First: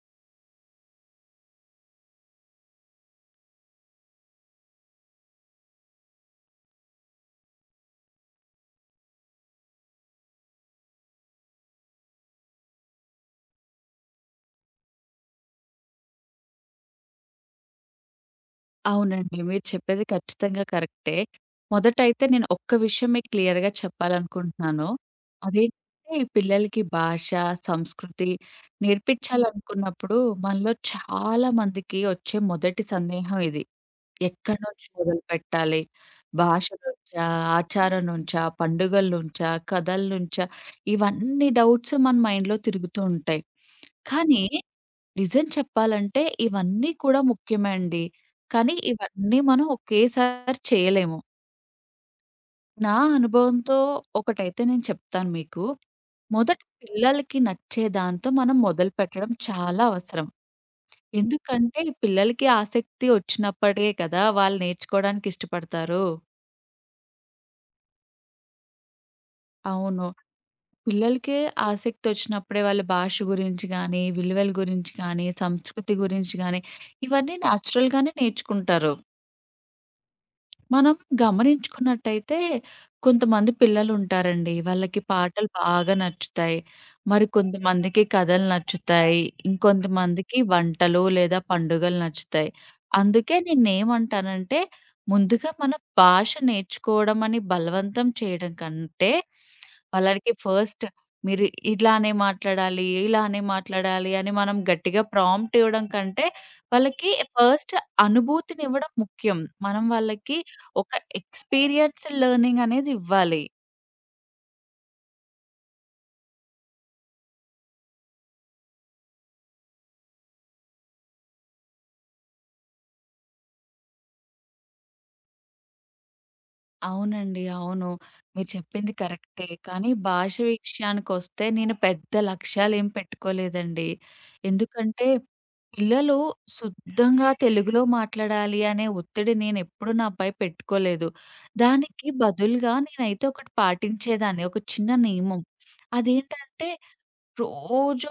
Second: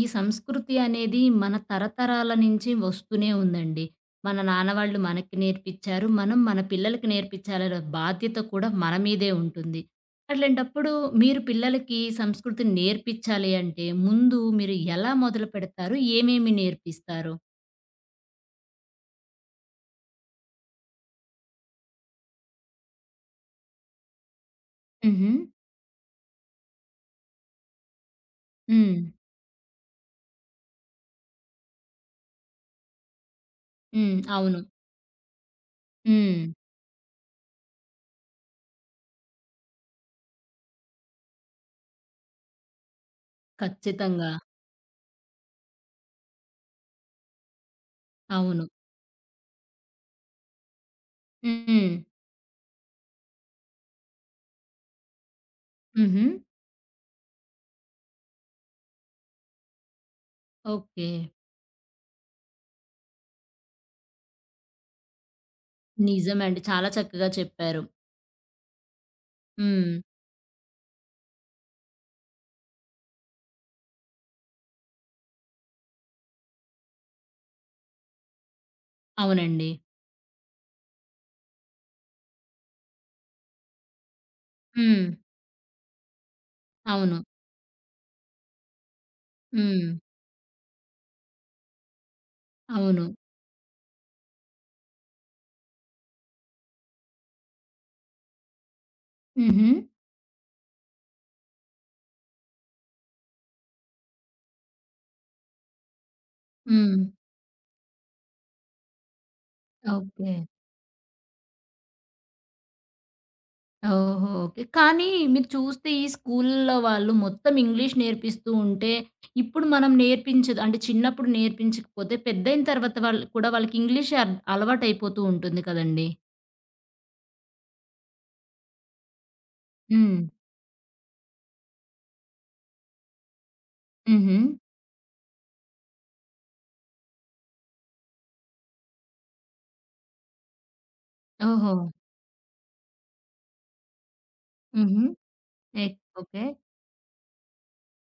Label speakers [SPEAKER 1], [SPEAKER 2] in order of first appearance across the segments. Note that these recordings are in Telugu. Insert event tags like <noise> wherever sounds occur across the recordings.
[SPEAKER 1] ఈ సంస్కృతి అనేది మన తరతరాల నుంచి వస్తూనే ఉందండి. మన నాన్న వాళ్ళు మనకి నేర్పిచ్చారు. మనం మన పిల్లలకి నేర్పిచ్చాలన్న బాధ్యత కూడా మన మీదే ఉంటుంది. అట్లాంటప్పుడు మీరు పిల్లలకి సంస్కృతిని నేర్పిచ్చాలి అంటే ముందు మీరు ఎలా మొదలు పెడతారు? ఏమేమి నేర్పిస్తారు?
[SPEAKER 2] అవునండి. మీరు చెప్పేది ఖచ్చితంగా కరెక్టే. మొదటైతే నేను ఒక్క విషయం మీకు క్లియర్‌గా చెప్పాలనుకుంటున్నాను.
[SPEAKER 1] హుహు.
[SPEAKER 2] అదేంటంటే ఈ పిల్లలకి భాష, సంస్కృతి
[SPEAKER 1] హ్మ్.
[SPEAKER 2] నేర్పించాలనుకున్నప్పుడు మనలో చాలా మందికి వచ్చే మొదటి సందేహం ఇది.
[SPEAKER 1] హ్మ్.
[SPEAKER 2] ఎక్కడి
[SPEAKER 1] అవును.
[SPEAKER 2] నుంచి మొదలుపెట్టాలి?
[SPEAKER 1] హ్మ్.
[SPEAKER 2] భాష నుంచా? ఆచారం నుంచా? పండుగల నుంచా? కథల నుంచా? ఇవన్నీ డౌట్స్ మన మైండ్‌లో తిరుగుతూ ఉంటాయి.
[SPEAKER 1] ఖచ్చితంగా.
[SPEAKER 2] కానీ నిజం చెప్పాలంటే ఇవన్నీ కూడా ముఖ్యమే అండి.
[SPEAKER 1] అవును.
[SPEAKER 2] కానీ ఇవన్నీ మనం ఒకేసారి చేయలేము.
[SPEAKER 1] హ్మ్.
[SPEAKER 2] నా అనుభవంతో ఒకటైతే నేను చెప్తాను మీకు.
[SPEAKER 1] హుహు.
[SPEAKER 2] మొదట పిల్లలకి నచ్చే దాంతో మనం మొదలుపెట్టడం చాలా అవసరం.
[SPEAKER 1] ఓకే.
[SPEAKER 2] ఎందుకంటే ఈ పిల్లలకి ఆసక్తి వచ్చినప్పుడే కదా వాళ్ళు నేర్చుకోవడానికి ఇష్టపడతారు.
[SPEAKER 1] నిజమండి. చాలా చక్కగా చెప్పారు. హ్మ్.
[SPEAKER 2] అవును. పిల్లలకి ఆసక్తి వచ్చినప్పుడే వాళ్ళ భాష గురించి గానీ, విలువల గురించి గానీ, సంస్కృతి గురించి గానీ ఇవన్నీ నేచురల్‌గానే నేర్చుకుంటారు.
[SPEAKER 1] అవునండి.
[SPEAKER 2] మనం గమనించుకున్నట్టయితే కొంతమంది పిల్లలుంటారండి. వాళ్ళకి
[SPEAKER 1] హ్మ్.
[SPEAKER 2] పాటలు బాగా నచ్చుతాయి.
[SPEAKER 1] అవును.
[SPEAKER 2] మరి కొంతమందికి కథలు నచ్చుతాయి.
[SPEAKER 1] హ్మ్.
[SPEAKER 2] ఇంకొంతమందికి వంటలు లేదా పండుగలు నచ్చుతాయి.
[SPEAKER 1] అవును.
[SPEAKER 2] అందుకే నేనేమంటానంటే ముందుగా మన భాష నేర్చుకోవడం అని బలవంతం చేయడం కంటే
[SPEAKER 1] హుహు.
[SPEAKER 2] వాళ్ళకి ఫస్ట్ మీరు ఇలానే మాట్లాడాలి, ఇలానే మాట్లాడాలి అని మనం గట్టిగా ప్రాంప్ట్ ఇవ్వడం కంటే,
[SPEAKER 1] హ్మ్.
[SPEAKER 2] వాళ్ళకి ఫస్ట్ అనుభూతినివ్వడం ముఖ్యం. మనం
[SPEAKER 1] ఓకే.
[SPEAKER 2] వాళ్ళకి ఒక ఎక్స్‌పీరియన్స్ లెర్నింగ్ అనేది ఇవ్వాలి.
[SPEAKER 1] ఓహో! ఓకే. కానీ మీరు చూస్తే ఈ స్కూల్‌లో వాళ్ళు మొత్తం ఇంగ్లీష్ నేర్పిస్తూ ఉంటే, ఇప్పుడు మనం నేర్పించదు అంటే చిన్నప్పుడు నేర్పించకపోతే పెద్దయిన తర్వాత వాళ్ళు కూడా వాళ్ళకి ఇంగ్లీషే అలవాటయిపోతూ ఉంటుంది కదండీ!
[SPEAKER 2] అవునండి. అవును. మీరు చెప్పింది కరెక్టే. కానీ
[SPEAKER 1] హ్మ్.
[SPEAKER 2] భాష విషయానికొస్తే నేను పెద్ద లక్ష్యాలేం పెట్టుకోలేదండి.
[SPEAKER 1] హుహు.
[SPEAKER 2] ఎందుకంటే పిల్లలు శుద్ధంగా తెలుగులో మాట్లాడాలి అనే ఒత్తిడి నేనెప్పుడు నాపై పెట్టుకోలేదు.
[SPEAKER 1] ఓహో!
[SPEAKER 2] దానికి బదులుగా నేనైతే ఒకటి పాటించేదాన్ని. ఒక చిన్న
[SPEAKER 1] హుహు.
[SPEAKER 2] నియమం.
[SPEAKER 1] ఓకే.
[SPEAKER 2] అదేంటంటే రోజు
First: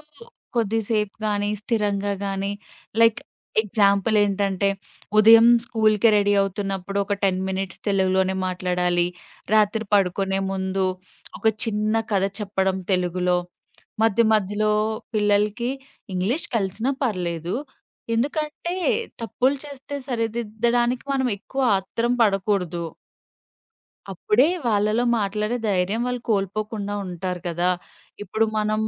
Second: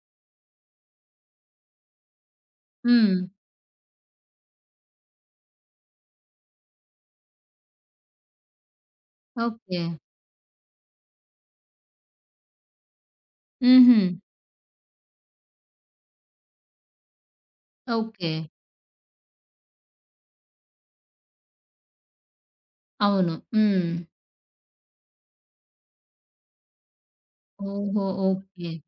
[SPEAKER 2] కొద్దిసేపు గానీ, స్థిరంగా గానీ
[SPEAKER 1] హ్మ్.
[SPEAKER 2] లైక్ ఎగ్జాంపుల్ ఏంటంటే, ఉదయం స్కూల్‌కి రెడీ అవుతున్నప్పుడు ఒక 10 మినిట్స్ తెలుగులోనే మాట్లాడాలి.
[SPEAKER 1] ఓకే.
[SPEAKER 2] రాత్రి పడుకునే ముందు ఒక చిన్న కథ చెప్పడం తెలుగులో.
[SPEAKER 1] హుహు.
[SPEAKER 2] మధ్య మధ్యలో పిల్లలకి ఇంగ్లీష్ కలిసినా పర్లేదు.
[SPEAKER 1] ఓకే.
[SPEAKER 2] ఎందుకంటే, తప్పులు చేస్తే సరిదిద్దడానికి మనం ఎక్కువ ఆత్రం పడకూడదు.
[SPEAKER 1] అవును. హ్మ్.
[SPEAKER 2] అప్పుడే వాళ్ళలో మాట్లాడే ధైర్యం వాళ్ళు కోల్పోకుండా ఉంటారు కదా!
[SPEAKER 1] ఓహో!
[SPEAKER 2] ఇప్పుడు
[SPEAKER 1] ఓకే.
[SPEAKER 2] మనం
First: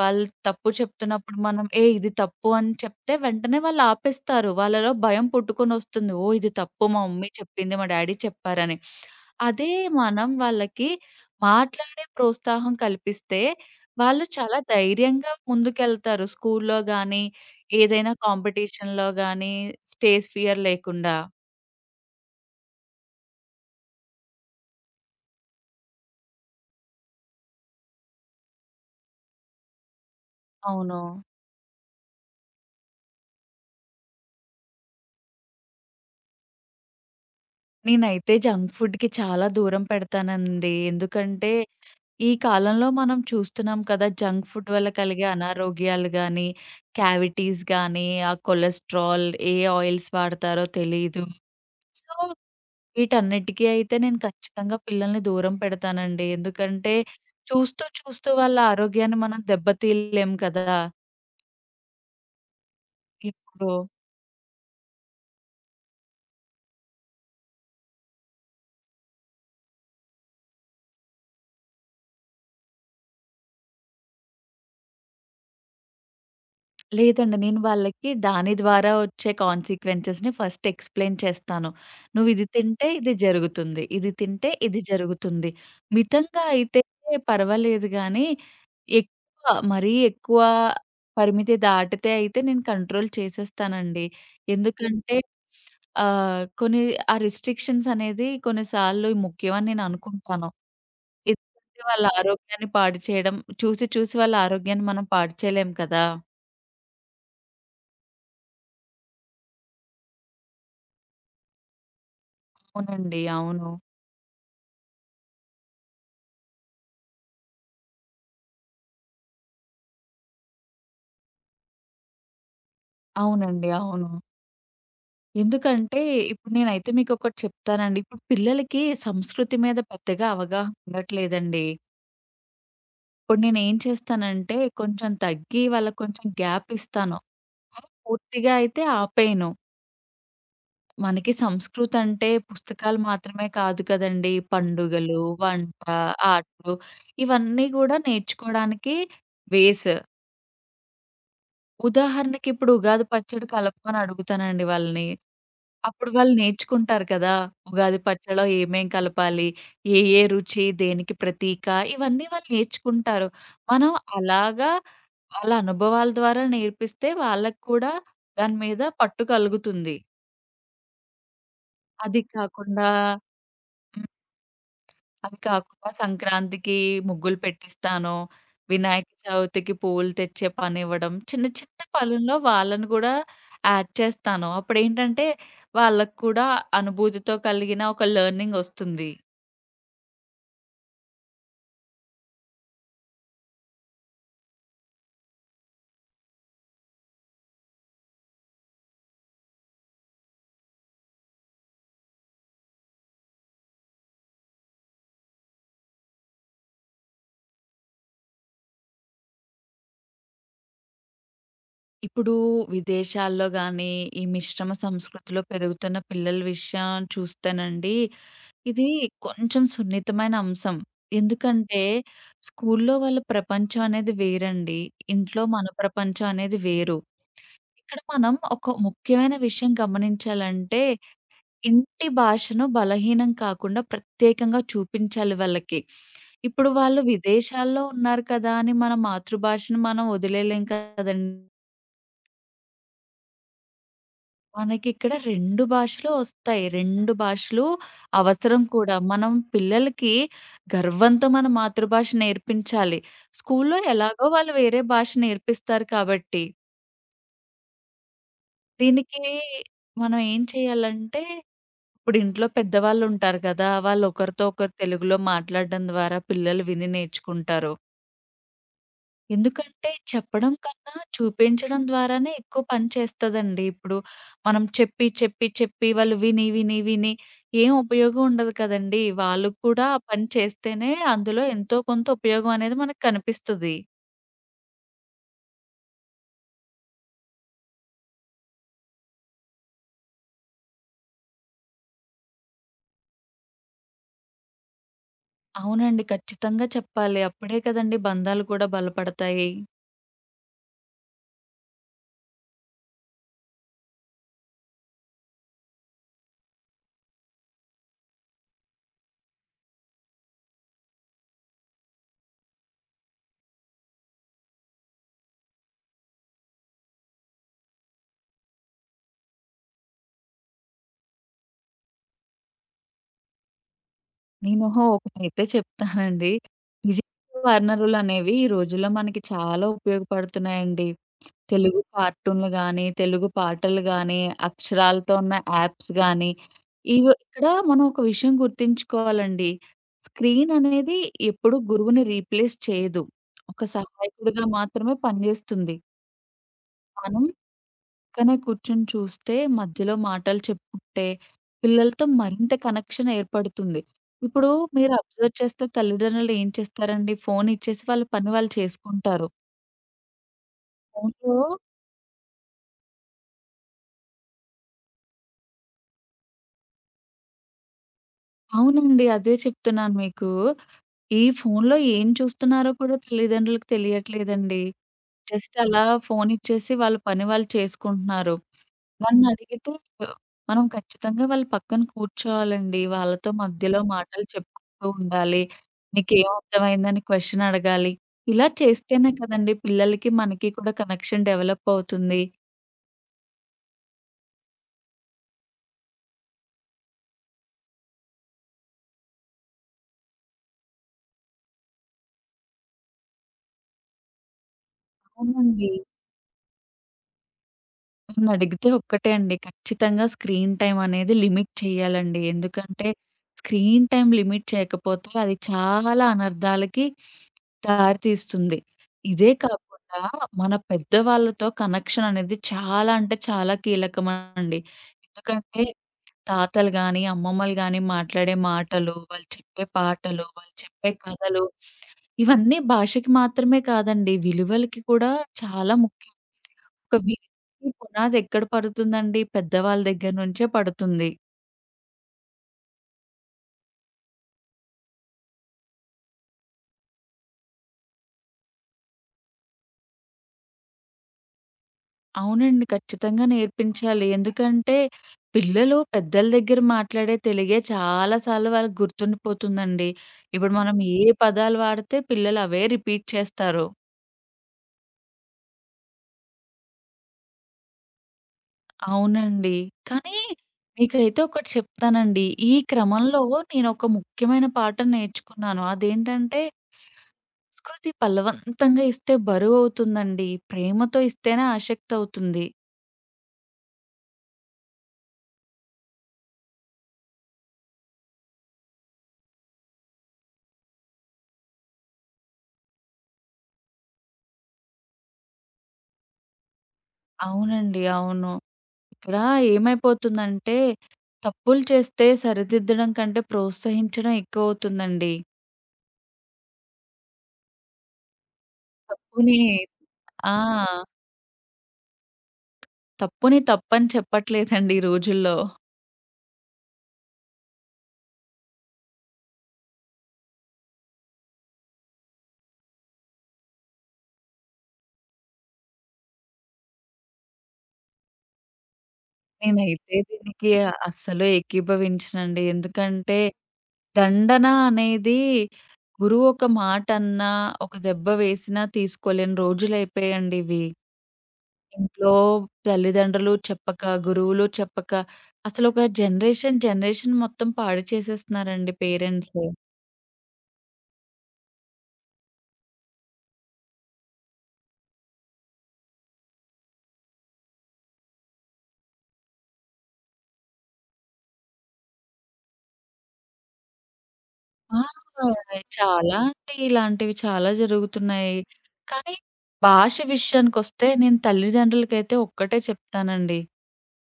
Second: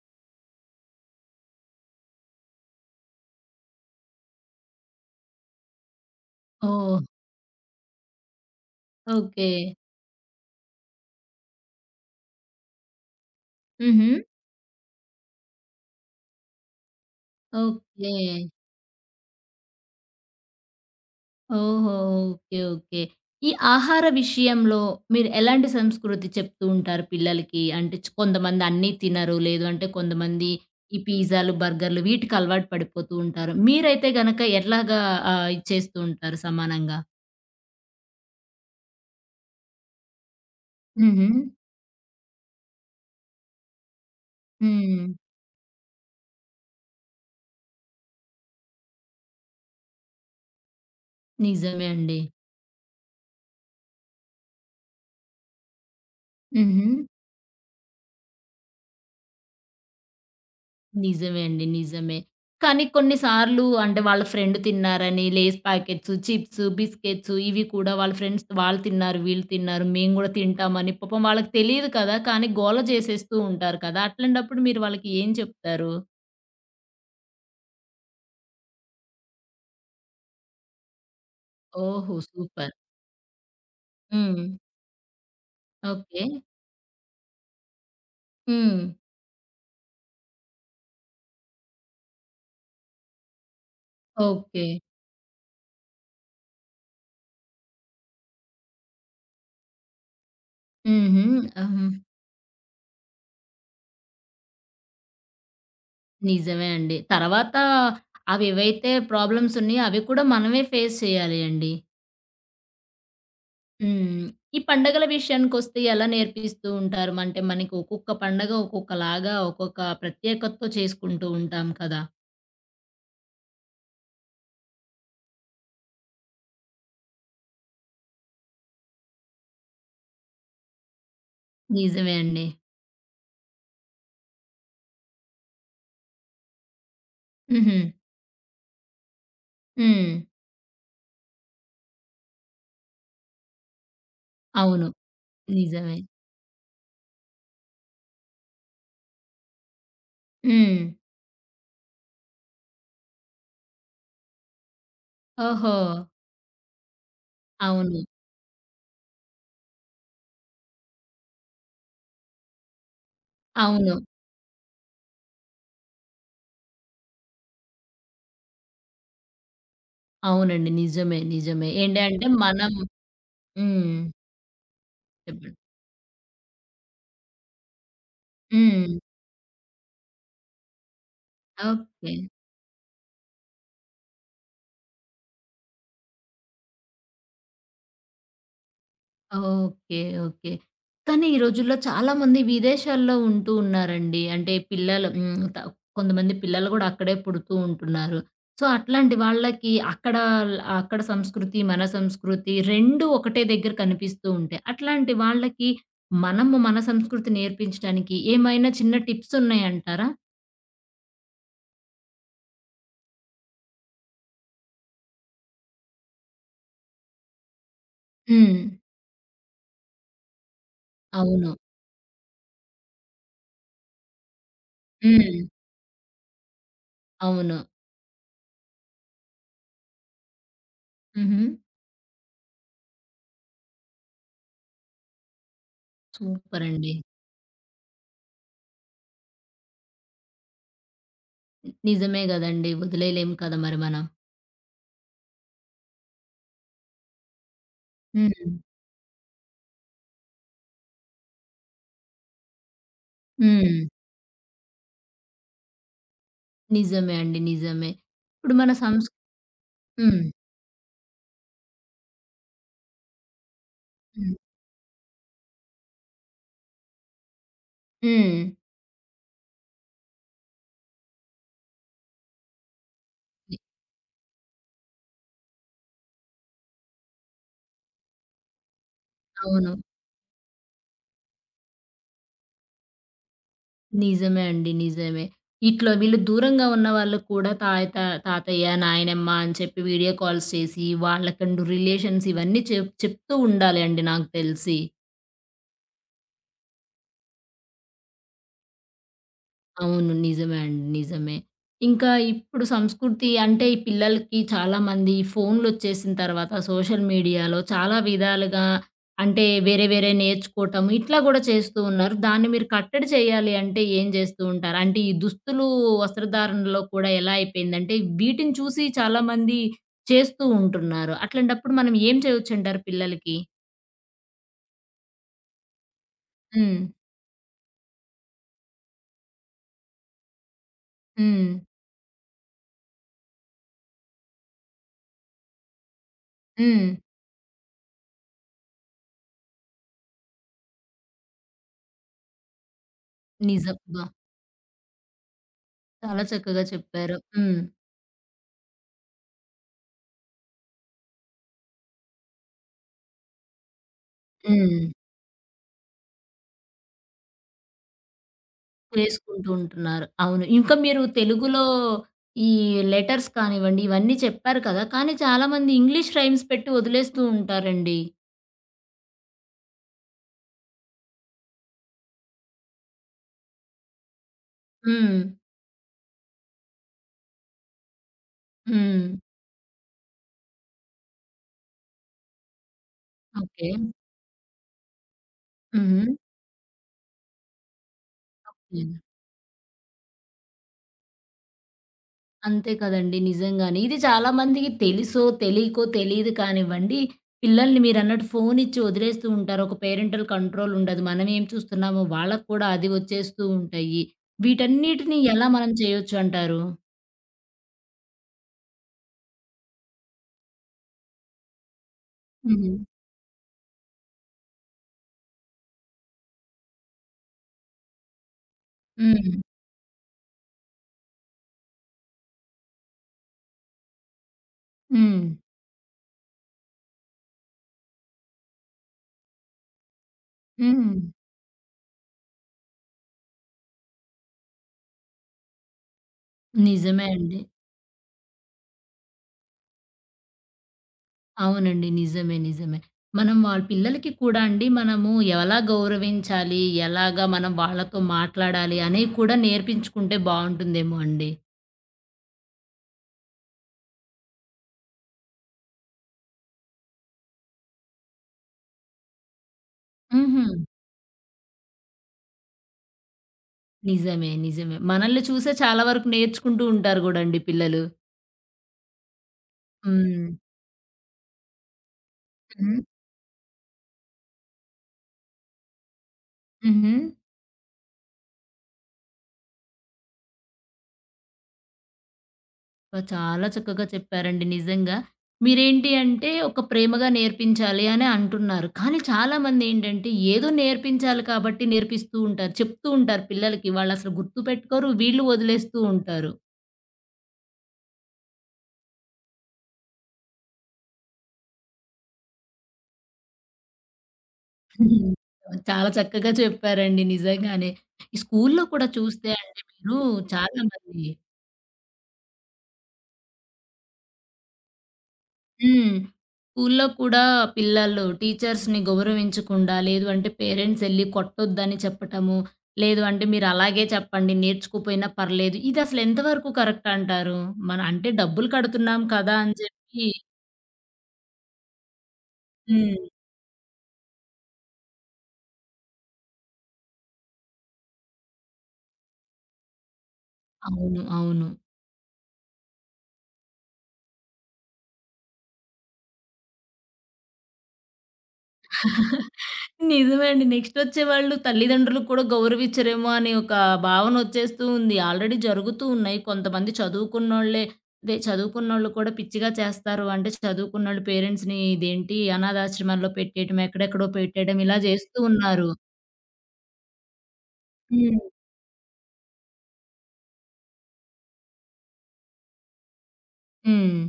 [SPEAKER 2] వాళ్ళు తప్పు చెప్తున్నప్పుడు మనం, "ఏ ఇది తప్పు" అని చెప్తే వెంటనే వాళ్ళు ఆపేస్తారు. వాళ్ళలో భయం పుట్టుకొనొస్తుంది. ఓహ్! ఇది తప్పు
[SPEAKER 1] ఓహ్!
[SPEAKER 2] మా మమ్మీ చెప్పింది, మా డ్యాడీ చెప్పారని.
[SPEAKER 1] ఓకే.
[SPEAKER 2] అదే మనం వాళ్ళకి మాట్లాడే ప్రోత్సాహం కల్పిస్తే
[SPEAKER 1] హుహు.
[SPEAKER 2] వాళ్ళు చాలా ధైర్యంగా ముందుకెళ్తారు. స్కూల్లో గానీ, ఏదైనా
[SPEAKER 1] ఓకే.
[SPEAKER 2] కాంపిటీషన్‌లో గానీ, స్టేజ్ ఫియర్ లేకుండా.
[SPEAKER 1] ఓహో! ఓకే. ఓకే. ఈ ఆహార విషయంలో మీరు ఎలాంటి సంస్కృతి చెప్తూ ఉంటారు పిల్లలకి? అంటే కొంతమంది అన్నీ తినరు. లేదు అంటే కొంతమంది ఈ
[SPEAKER 2] అవును.
[SPEAKER 1] పిజ్జాలు, బర్గర్‌లు వీటికి అలవాటు పడిపోతూ ఉంటారు. మీరైతే గనక ఎట్లాగా ఆహ్, ఇది చేస్తూ ఉంటారు సమానంగా?
[SPEAKER 2] నేనైతే జంక్ ఫుడ్‌కి చాలా దూరం పెడతానండి.
[SPEAKER 1] హుహు.
[SPEAKER 2] ఎందుకంటే ఈ కాలంలో మనం చూస్తున్నాం కదా! జంక్ ఫుడ్ వల్ల
[SPEAKER 1] హ్మ్.
[SPEAKER 2] కలిగే అనారోగ్యాలు గానీ, క్యావిటీస్ గానీ, ఆ కొలెస్ట్రాల్, ఏ ఆయిల్స్ వాడతారో తెలీదు.
[SPEAKER 1] నిజమే
[SPEAKER 2] సో,
[SPEAKER 1] అండి.
[SPEAKER 2] వీటన్నిటికి అయితే నేను ఖచ్చితంగా పిల్లల్ని దూరం పెడతానండి.
[SPEAKER 1] హుహు.
[SPEAKER 2] ఎందుకంటే చూస్తూ, చూస్తూ వాళ్ళ ఆరోగ్యాన్ని మనం దెబ్బతీయలేం కదా!
[SPEAKER 1] నిజమే అండి. నిజమే. కానీ కొన్ని సార్లు
[SPEAKER 2] ఇప్పుడు.
[SPEAKER 1] అంటే వాళ్ళ ఫ్రెండ్ తిన్నారని లేస్ ప్యాకెట్స్, చిప్స్, బిస్కెట్స్ ఇవి కూడా వాళ్ళ ఫ్రెండ్స్ వాళ్ళు తిన్నారు, వీళ్ళు తిన్నారు, మేము గూడా తింటామని పాపం వాళ్ళకి తెలీదు కదా! కానీ గోల చేసేస్తూ ఉంటారు కదా! అట్లాంటప్పుడు మీరు వాళ్ళకి ఏం చెప్తారు?
[SPEAKER 2] లేదండి. నేను వాళ్ళకి దాని ద్వారా వచ్చే కాన్సీక్వెన్సెస్‌ని ఫస్ట్ ఎక్స్‌ప్లెయిన్ చేస్తాను.
[SPEAKER 1] ఓహో!
[SPEAKER 2] నువ్విది
[SPEAKER 1] సూపర్.
[SPEAKER 2] తింటే ఇది జరుగుతుంది. ఇది
[SPEAKER 1] హ్మ్.
[SPEAKER 2] తింటే ఇది జరుగుతుంది.
[SPEAKER 1] ఓకే.
[SPEAKER 2] మితంగా అయితే పర్వాలేదు గానీ,
[SPEAKER 1] హ్మ్.
[SPEAKER 2] ఎక్కువ మరీ ఎక్కువ పరిమితి దాటితే అయితే నేను కంట్రోల్ చేసేస్తానండి.
[SPEAKER 1] ఓకే.
[SPEAKER 2] ఎందుకంటే కొన్ని ఆ రిస్ట్రిక్షన్స్ అనేది కొన్నిసార్లు ముఖ్యమని నేను అనుకుంటాను.
[SPEAKER 1] హుహు.
[SPEAKER 2] ఎందుకంటే
[SPEAKER 1] ఆహా!
[SPEAKER 2] వాళ్ళ ఆరోగ్యాన్ని పాడు చేయడం చూసి చూసి వాళ్ళ ఆరోగ్యాన్ని మనం పాడు చేయలేం కదా!
[SPEAKER 1] నిజమే అండి. తర్వాత అవేవైతే ప్రాబ్లమ్స్ ఉన్నాయో అవి కూడా మనమే ఫేస్ చేయాలి అండి.
[SPEAKER 2] అవునండి. అవును.
[SPEAKER 1] హ్మ్. ఈ పండగల విషయానికొస్తే ఎలా నేర్పిస్తూ ఉంటారు? అంటే మనకి ఒక్కొక్క పండగ ఒక్కొక్కలాగా, ఒక్కొక్క ప్రత్యేకతతో చేసుకుంటూ ఉంటాం కదా!
[SPEAKER 2] అవునండి. అవును. ఎందుకంటే, ఇప్పుడు నేనైతే మీకొకటి చెప్తానండి. ఇప్పుడు పిల్లలకి సంస్కృతి మీద పెద్దగా అవగాహన ఉండట్లేదండి.
[SPEAKER 1] నిజమే అండి.
[SPEAKER 2] ఇప్పుడు నేనేం చేస్తానంటే, కొంచెం తగ్గి వాళ్ళకి కొంచెం గ్యాప్ ఇస్తాను.
[SPEAKER 1] హుహు.
[SPEAKER 2] కానీ పూర్తిగా అయితే ఆపేయను.
[SPEAKER 1] హ్మ్.
[SPEAKER 2] మనకి సంస్కృతి అంటే పుస్తకాలు మాత్రమే కాదు కదండీ!
[SPEAKER 1] అవును.
[SPEAKER 2] పండుగలు, వంట,
[SPEAKER 1] నిజమే.
[SPEAKER 2] ఆటలు ఇవన్నీ గూడా నేర్చుకోవడానికి బేస్.
[SPEAKER 1] హ్మ్.
[SPEAKER 2] ఉదాహరణకి ఇప్పుడు ఉగాది పచ్చడి కలపమని అడుగుతానండి వాళ్ళని.
[SPEAKER 1] ఓహో!
[SPEAKER 2] అప్పుడు వాళ్ళు నేర్చుకుంటారు కదా! ఉగాది
[SPEAKER 1] అవును.
[SPEAKER 2] పచ్చడిలో ఏమేం కలపాలి? ఏ ఏ రుచి దేనికి ప్రతీక? ఇవన్నీ వాళ్ళు నేర్చుకుంటారు. మనం
[SPEAKER 1] అవును.
[SPEAKER 2] అలాగా వాళ్ళ అనుభవాల ద్వారా నేర్పిస్తే వాళ్ళకి కూడా దాని మీద పట్టు కలుగుతుంది.
[SPEAKER 1] అవునండి. నిజమే. నిజమే.
[SPEAKER 2] అది
[SPEAKER 1] ఏంటంటే మనం
[SPEAKER 2] కాకుండా
[SPEAKER 1] హ్మ్.
[SPEAKER 2] హ్మ్. అది
[SPEAKER 1] చెప్పండి.
[SPEAKER 2] కాకుండా సంక్రాంతికి ముగ్గులు పెట్టిస్తాను.
[SPEAKER 1] హ్మ్.
[SPEAKER 2] వినాయక చవితికి పువ్వులు తెచ్చే పనివ్వడం. చిన్న చిన్న
[SPEAKER 1] ఓకే.
[SPEAKER 2] పనుల్లో వాళ్ళని కూడా యాడ్ చేస్తాను. అప్పుడేంటంటే వాళ్ళకి కూడా అనుభూతితో కలిగిన ఒక లెర్నింగ్ ఒస్తుంది.
[SPEAKER 1] ఓకే. ఓకే. కానీ ఈ రోజుల్లో చాలామంది విదేశాల్లో ఉంటూ ఉన్నారండి. అంటే పిల్లలు హ్మ్. కొంతమంది పిల్లలు గూడా అక్కడే పుడుతూ ఉంటున్నారు. సో, అట్లాంటి వాళ్ళకి అక్కడ అక్కడ సంస్కృతి, మన సంస్కృతి 2 ఒకటే దగ్గర కనిపిస్తూ ఉంటాయి. అట్లాంటి వాళ్ళకి మనము మన సంస్కృతి నేర్పించడానికి ఏమైనా చిన్న టిప్స్ ఉన్నాయంటారా?
[SPEAKER 2] ఇప్పుడు విదేశాల్లో గానీ, ఈ మిశ్రమ సంస్కృతిలో పెరుగుతున్న పిల్లల విషయం చూస్తేనండి,
[SPEAKER 1] హ్మ్.
[SPEAKER 2] ఇది కొంచెం సున్నితమైన అంశం.
[SPEAKER 1] అవును.
[SPEAKER 2] ఎందుకంటే, స్కూల్లో వాళ్ళ ప్రపంచం అనేది వేరండి.
[SPEAKER 1] హ్మ్.
[SPEAKER 2] ఇంట్లో మన ప్రపంచం అనేది వేరు.
[SPEAKER 1] అవును.
[SPEAKER 2] ఇక్కడ మనం ఒక ముఖ్యమైన విషయం గమనించాలంటే,
[SPEAKER 1] హుహు.
[SPEAKER 2] ఇంటి భాషను బలహీనం కాకుండా ప్రత్యేకంగా చూపించాలి వాళ్ళకి. ఇప్పుడు
[SPEAKER 1] సూపరండి.
[SPEAKER 2] వాళ్ళు విదేశాల్లో ఉన్నారు కదా అని మన మాతృభాషను మనం వదిలేయలేం కదండీ!
[SPEAKER 1] నిజమే గదండీ. వదిలేయలేం కదా! మరి మనం.
[SPEAKER 2] మనకిక్కడ 2 భాషలు ఒస్తాయి. 2 భాషలు
[SPEAKER 1] హ్మ్.
[SPEAKER 2] అవసరం కూడా. మనం పిల్లలకి గర్వంతో మన మాతృభాష నేర్పించాలి. స్కూల్లో
[SPEAKER 1] హ్మ్.
[SPEAKER 2] ఎలాగో వాళ్ళు వేరే భాష నేర్పిస్తారు కాబట్టి,
[SPEAKER 1] నిజమే అండి. నిజమే. ఇప్పుడు మన
[SPEAKER 2] దీనికి మనం
[SPEAKER 1] హ్మ్.
[SPEAKER 2] ఏం చేయాలంటే, ఇప్పుడు ఇంట్లో పెద్దవాళ్ళుంటారు గదా!
[SPEAKER 1] హ్మ్.
[SPEAKER 2] వాళ్ళొకరితో ఒకరు తెలుగులో మాట్లాడడం ద్వారా పిల్లలు విని నేర్చుకుంటారు.
[SPEAKER 1] హ్మ్.
[SPEAKER 2] ఎందుకంటే చెప్పడం కన్నా చూపించడం ద్వారానే ఎక్కువ పని
[SPEAKER 1] ని
[SPEAKER 2] చేస్తదండి. ఇప్పుడు మనం చెప్పి, చెప్పి, చెప్పి వాళ్ళు విని, విని, విని ఏం ఉపయోగం ఉండదు కదండీ! వాళ్ళు
[SPEAKER 1] అవును.
[SPEAKER 2] కూడా ఆ పని చేస్తేనే అందులో ఎంతో కొంత ఉపయోగం అనేది మనకు కనిపిస్తది.
[SPEAKER 1] నిజమే అండి. నిజమే. ఇట్లో వీళ్ళు దూరంగా ఉన్న వాళ్ళకి కూడా తాతయ్య, నాయనమ్మ అని చెప్పి వీడియో కాల్స్ చేసి వాళ్ళకంటూ రిలేషన్స్ ఇవన్నీ చెప్తూ ఉండాలి అండి నాకు తెలిసి.
[SPEAKER 2] అవునండి. ఖచ్చితంగా చెప్పాలి. అప్పుడే కదండీ బంధాలు కూడా బలపడతాయి.
[SPEAKER 1] అవును. నిజమే అండి. నిజమే. ఇంకా ఇప్పుడు సంస్కృతి అంటే ఈ పిల్లలకి చాలామంది ఫోన్‌లొచ్చేసిన తర్వాత సోషల్ మీడియాలో చాలా విధాలుగా అంటే వేరే వేరే నేర్చుకోవటం ఇట్లా గూడా చేస్తూ ఉన్నారు. దాన్ని మీరు కట్టడి చేయాలి అంటే ఏం చేస్తూ ఉంటారు? అంటే ఈ దుస్తులు, వస్త్రధారణలో కూడా ఎలా అయిపోయిందంటే వీటిని చూసి చాలామంది చేస్తూ ఉంటున్నారు. అట్లాంటప్పుడు మనం ఏం చేయొచ్చంటారు పిల్లలకి?
[SPEAKER 2] నేను ఒకటైతే చెప్తానండి.
[SPEAKER 1] హ్మ్.
[SPEAKER 2] డిజిటల్ వనరులనేవి ఈ రోజుల్లో మనకి చాలా ఉపయోగపడుతున్నాయండి.
[SPEAKER 1] హ్మ్.
[SPEAKER 2] తెలుగు కార్టూన్‌లు గాని, తెలుగు పాటలు గాని, అక్షరాలతో ఉన్న యాప్స్ గాని,
[SPEAKER 1] హ్మ్.
[SPEAKER 2] ఇవి ఇక్కడ మనం ఒక విషయం గుర్తుంచుకోవాలండి. స్క్రీన్ అనేది ఎప్పుడు గురువుని రీప్లేస్ చేయదు. ఒక
[SPEAKER 1] నిజం. అబ్బా!
[SPEAKER 2] సహాయకుడిగా మాత్రమే పనిచేస్తుంది.
[SPEAKER 1] చాలా చక్కగా చెప్పారు.
[SPEAKER 2] మనం
[SPEAKER 1] హ్మ్.
[SPEAKER 2] పక్కనే కూర్చొని చూస్తే, మధ్యలో మాటలు చెప్పుకుంటే, పిల్లలతో మరింత కనెక్షన్ ఏర్పడుతుంది. ఇప్పుడు
[SPEAKER 1] హ్మ్.
[SPEAKER 2] మీరు అబ్జర్వ్ చేస్తే తల్లిదండ్రులు ఏం చేస్తారండి, ఫోన్ ఇచ్చేసి వాళ్ళ పని వాళ్ళు చేసుకుంటారు.
[SPEAKER 1] చేసుకుంటూ ఉంటున్నారు. అవును. ఇంకా మీరు
[SPEAKER 2] ఫోన్‌లో
[SPEAKER 1] తెలుగులో ఈ లెటర్స్ కానివ్వండి, ఇవన్నీ చెప్పారు కదా! కానీ చాలామంది ఇంగ్లీష్ రైమ్స్ పెట్టి వదిలేస్తూ ఉంటారండి.
[SPEAKER 2] అవునండి. అదే చెప్తున్నాను మీకు. ఈ ఫోన్‌లో ఏం చూస్తున్నారో కూడా తల్లిదండ్రులకు తెలియట్లేదండి.
[SPEAKER 1] హ్మ్.
[SPEAKER 2] జస్ట్ అలా ఫోన్ ఇచ్చేసి వాళ్ళ పని వాళ్ళు చేసుకుంటున్నారు.
[SPEAKER 1] హ్మ్.
[SPEAKER 2] నన్నడిగితే మనం ఖచ్చితంగా వాళ్ళ పక్కన కూర్చోవాలండి. వాళ్ళతో
[SPEAKER 1] ఓకే.
[SPEAKER 2] మధ్యలో మాటలు చెప్పుకుంటూ ఉండాలి.
[SPEAKER 1] హుహు.
[SPEAKER 2] "నీకేం అర్థమైందని?" క్వెషన్ అడగాలి. ఇలా
[SPEAKER 1] హ్మ్.
[SPEAKER 2] చేస్తేనే కదండీ పిల్లలకి, మనకి కూడా కనెక్షన్ డెవలప్ అవుతుంది.
[SPEAKER 1] అంతే కదండీ! నిజంగానే. ఇది చాలామందికి తెలుసో, తెలీకో, తెలీదు కానివ్వండి, పిల్లల్ని మీరన్నట్టు ఫోనిచ్చి వదిలేస్తూ ఉంటారు. ఒక పేరెంటల్ కంట్రోల్ ఉండదు. మనం ఏం చూస్తున్నామో వాళ్ళకి కూడా అది వచ్చేస్తూ ఉంటాయి. వీటన్నిటిని ఎలా
[SPEAKER 2] అవునండి.
[SPEAKER 1] మనం చేయొచ్చు అంటారు?
[SPEAKER 2] నన్నడిగితే ఒక్కటే అండి. ఖచ్చితంగా స్క్రీన్ టైమ్ అనేది లిమిట్ చేయాలండి.
[SPEAKER 1] హ్మ్.
[SPEAKER 2] ఎందుకంటే, స్క్రీన్ టైమ్ లిమిట్ చేయకపోతే అది చాలా అనర్థాలకి దారితీస్తుంది. ఇదే
[SPEAKER 1] హ్మ్.
[SPEAKER 2] కాకుండా మన పెద్దవాళ్ళతో కనెక్షన్ అనేది చాలా అంటే చాలా కీలకమండి.
[SPEAKER 1] హ్మ్.
[SPEAKER 2] ఎందుకంటే, తాతలు గాని, అమ్మమ్మలు గాని మాట్లాడే మాటలు, వాళ్ళు చెప్పే పాటలు, వాళ్ళు చెప్పే
[SPEAKER 1] హ్మ్.
[SPEAKER 2] కథలు ఇవన్నీ భాషకి మాత్రమే కాదండి, విలువలకి కూడా చాలా ముఖ్యం. ఒక
[SPEAKER 1] నిజమే అండి.
[SPEAKER 2] వీధికి పునాదెక్కడ పడుతుందండి? పెద్దవాళ్ళ దగ్గర నుంచే పడుతుంది.
[SPEAKER 1] అవునండి. నిజమే. నిజమే. మనం వాళ్ళ పిల్లలకి కూడా అండి మనము ఎలా గౌరవించాలి, ఎలాగా మనం వాళ్ళతో మాట్లాడాలి అనేవి కూడా నేర్పించుకుంటే బావుంటుందేమో అండి.
[SPEAKER 2] అవునండి. ఖచ్చితంగా నేర్పించాలి. ఎందుకంటే, పిల్లలు పెద్దల దగ్గర మాట్లాడే తెలుగే చాలా సార్లు వాళ్ళకి గుర్తుండిపోతుందండి.
[SPEAKER 1] హుహు.
[SPEAKER 2] ఇప్పుడు మనం ఏ పదాలు వాడితే పిల్లలు అవే రిపీట్ చేస్తారు.
[SPEAKER 1] నిజమే. నిజమే. మనల్ని చూసే చాలా వరకు నేర్చుకుంటూ ఉంటారు గూడండి పిల్లలు.
[SPEAKER 2] అవునండి. కానీ
[SPEAKER 1] హ్మ్.
[SPEAKER 2] మీకైతే ఒకటి చెప్తానండి. ఈ
[SPEAKER 1] హుహు.
[SPEAKER 2] క్రమంలో నేనొక ముఖ్యమైన పాఠం నేర్చుకున్నాను. అదేంటంటే,
[SPEAKER 1] హుహు.
[SPEAKER 2] సంస్కృతి బలవంతంగా ఇస్తే బరువవుతుందండి. ప్రేమతో ఇస్తేనే ఆసక్తవుతుంది.
[SPEAKER 1] అబ్బా! చాలా చక్కగా చెప్పారండి నిజంగా. మీరేంటి అంటే ఒక ప్రేమగా నేర్పించాలి అని అంటున్నారు. కానీ చాలామంది ఏంటంటే ఏదో నేర్పించాలి కాబట్టి నేర్పిస్తూ ఉంటారు. చెప్తూ ఉంటారు పిల్లలకి. వాళ్ళసలు గుర్తుపెట్టుకోరు. వీళ్ళు వదిలేస్తూ ఉంటారు.
[SPEAKER 2] అవునండి. అవును. ఇక్కడ ఏమైపోతుందంటే, తప్పులు చేస్తే సరిదిద్దడం కంటే ప్రోత్సహించడం
[SPEAKER 1] హ్మ్.
[SPEAKER 2] ఎక్కువవుతుందండి.
[SPEAKER 1] చాలా చక్కగా చెప్పారండి నిజంగానే. ఈ స్కూల్లో కూడా చూస్తే
[SPEAKER 2] తప్పుని
[SPEAKER 1] అండి మీరు
[SPEAKER 2] ఆ!
[SPEAKER 1] <laughs> చాలామంది
[SPEAKER 2] తప్పుని తప్పని చెప్పట్లేదండి ఈ రోజుల్లో.
[SPEAKER 1] హ్మ్. స్కూల్లో కూడా పిల్లలు టీచర్స్‌ని గౌరవించకుండా, లేదు అంటే పేరెంట్స్ ఎళ్లి కొట్టొద్దని చెప్పటము, లేదు అంటే మీరు అలాగే చెప్పండి నేర్చుకోపోయినా పర్లేదు. ఇది అసలు ఎంతవరకు కరెక్ట్ అంటారు? మన అంటే డబ్బులు కడుతున్నాం కదా! అని
[SPEAKER 2] నేనైతే
[SPEAKER 1] చెప్పి
[SPEAKER 2] దీనికి అస్సలు ఏకీభవించనండి.
[SPEAKER 1] హ్మ్.
[SPEAKER 2] ఎందుకంటే, దండన అనేది గురువు ఒక మాటన్నా, ఒక దెబ్బ వేసినా తీసుకోలేని రోజులైపోయాయండి ఇవి.
[SPEAKER 1] అవును. అవును.
[SPEAKER 2] ఇంట్లో తల్లిదండ్రులు చెప్పక, గురువులు చెప్పక, అసలొక జనరేషన్, జనరేషన్ మొత్తం పాడు చేసేస్తున్నారండి పేరెంట్స్.
[SPEAKER 1] నిజమే అండి. నెక్స్ట్ వచ్చేవాళ్ళు తల్లిదండ్రులకు కూడా గౌరవిచ్చరేమో అనే ఒక భావన వచ్చేస్తూ ఉంది. ఆల్రెడీ జరుగుతూ ఉన్నాయి. కొంతమంది చదువుకున్నోళ్ళే అదే చదువుకున్నోళ్ళు కూడా పిచ్చిగా చేస్తారు. అంటే చదువుకున్నోళ్ళు పేరెంట్స్‌ని ఇదేంటి అనాథాశ్రమాల్లో పెట్టేయడం, ఎక్కడెక్కడో పెట్టేయడం ఇలా
[SPEAKER 2] ఆ!
[SPEAKER 1] చేస్తూ ఉన్నారు.
[SPEAKER 2] చాలా అండి. ఇలాంటివి చాలా
[SPEAKER 1] హ్మ్.
[SPEAKER 2] జరుగుతున్నాయి. కానీ భాష విషయానికొస్తే నేను తల్లిదండ్రులకైతే ఒక్కటే చెప్తానండి.
[SPEAKER 1] హ్మ్.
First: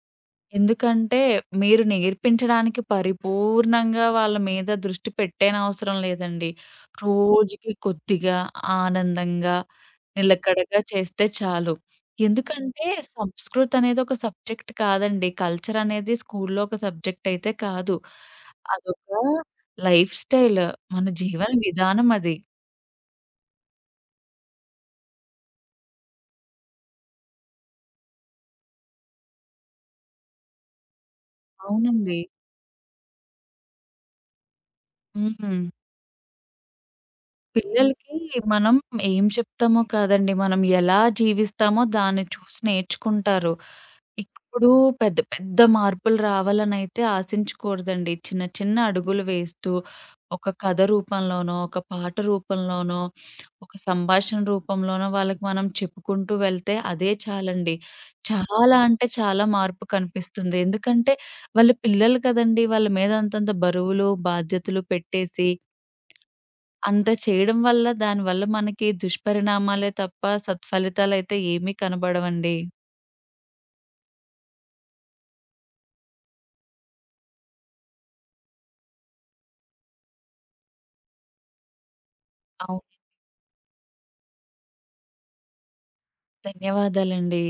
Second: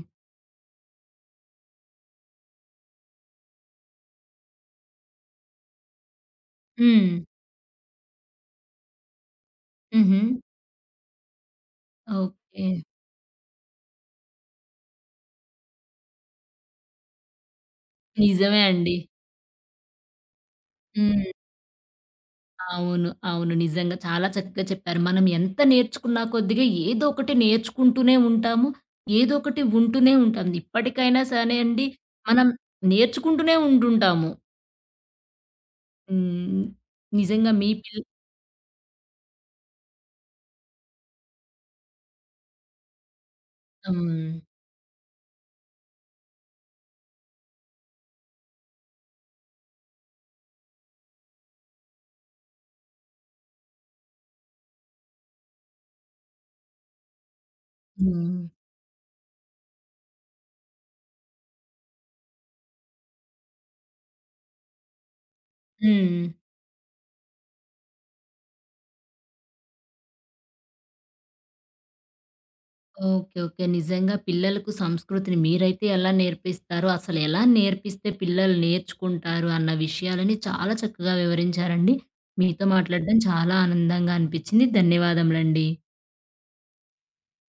[SPEAKER 2] ఎందుకంటే, మీరు నేర్పించడానికి పరిపూర్ణంగా వాళ్ళ మీద దృష్టి పెట్టేనవసరం లేదండి.
[SPEAKER 1] హ్మ్.
[SPEAKER 2] రోజుకి కొద్దిగా, ఆనందంగా,
[SPEAKER 1] హుహు.
[SPEAKER 2] నిలకడగా చేస్తే చాలు.
[SPEAKER 1] ఓకే.
[SPEAKER 2] ఎందుకంటే, సంస్కృత్ అనేది ఒక సబ్జెక్ట్ కాదండి. కల్చర్ అనేది స్కూల్లో ఒక సబ్జెక్ట్ అయితే కాదు.
[SPEAKER 1] నిజమే అండి.
[SPEAKER 2] అదొక లైఫ్ స్టైల్. మన
[SPEAKER 1] హ్మ్.
[SPEAKER 2] జీవన విధానం అది.
[SPEAKER 1] అవును. అవును. నిజంగా చాలా చక్కగా చెప్పారు. మనం ఎంత నేర్చుకున్న కొద్దిగా ఏదో ఒకటి నేర్చుకుంటూనే ఉంటాము. ఏదో ఒకటి ఉంటూనే ఉంటాం. ఇప్పటికైనా సరే అండి
[SPEAKER 2] అవునండి.
[SPEAKER 1] మనం నేర్చుకుంటూనే ఉంటుంటాము.
[SPEAKER 2] హ్మ్.
[SPEAKER 1] హ్మ్. నిజంగా మీ
[SPEAKER 2] పిల్లలకి మనం ఏం చెప్తామో కాదండి, మనం ఎలా జీవిస్తామో దాన్ని చూసి నేర్చుకుంటారు.
[SPEAKER 1] హ్మ్.
[SPEAKER 2] ఇప్పుడు పెద్ద పెద్ద మార్పులు రావాలనైతే ఆశించకూడదండి. చిన్న చిన్న అడుగులు వేస్తూ, ఒక కథ రూపంలోనో, ఒక పాట రూపంలోనో, ఒక సంభాషణ రూపంలోనో వాళ్ళకి మనం చెప్పుకుంటూ వెళ్తే అదే చాలండి.
[SPEAKER 1] హ్మ్.
[SPEAKER 2] చాలా అంటే చాలా మార్పు కనిపిస్తుంది. ఎందుకంటే వాళ్ళు పిల్లలు కదండీ! వాళ్ళ మీద అంతంత బరువులు, బాధ్యతలు పెట్టేసి
[SPEAKER 1] హ్మ్.
[SPEAKER 2] అంత చేయడం వల్ల దానివల్ల మనకి దుష్పరిణామాలే తప్ప సత్ఫలితాలైతే ఏమీ కనబడవండి.
[SPEAKER 1] ఓకే. ఓకే. నిజంగా పిల్లలకు సంస్కృతిని మీరైతే ఎలా నేర్పిస్తారు? అసలు ఎలా నేర్పిస్తే పిల్లలు నేర్చుకుంటారు అన్న విషయాలని చాలా చక్కగా వివరించారండి. మీతో
[SPEAKER 2] అవును.
[SPEAKER 1] మాట్లాడడం చాలా ఆనందంగా అనిపించింది. ధన్యవాదములండి.
[SPEAKER 2] ధన్యవాదాలండి.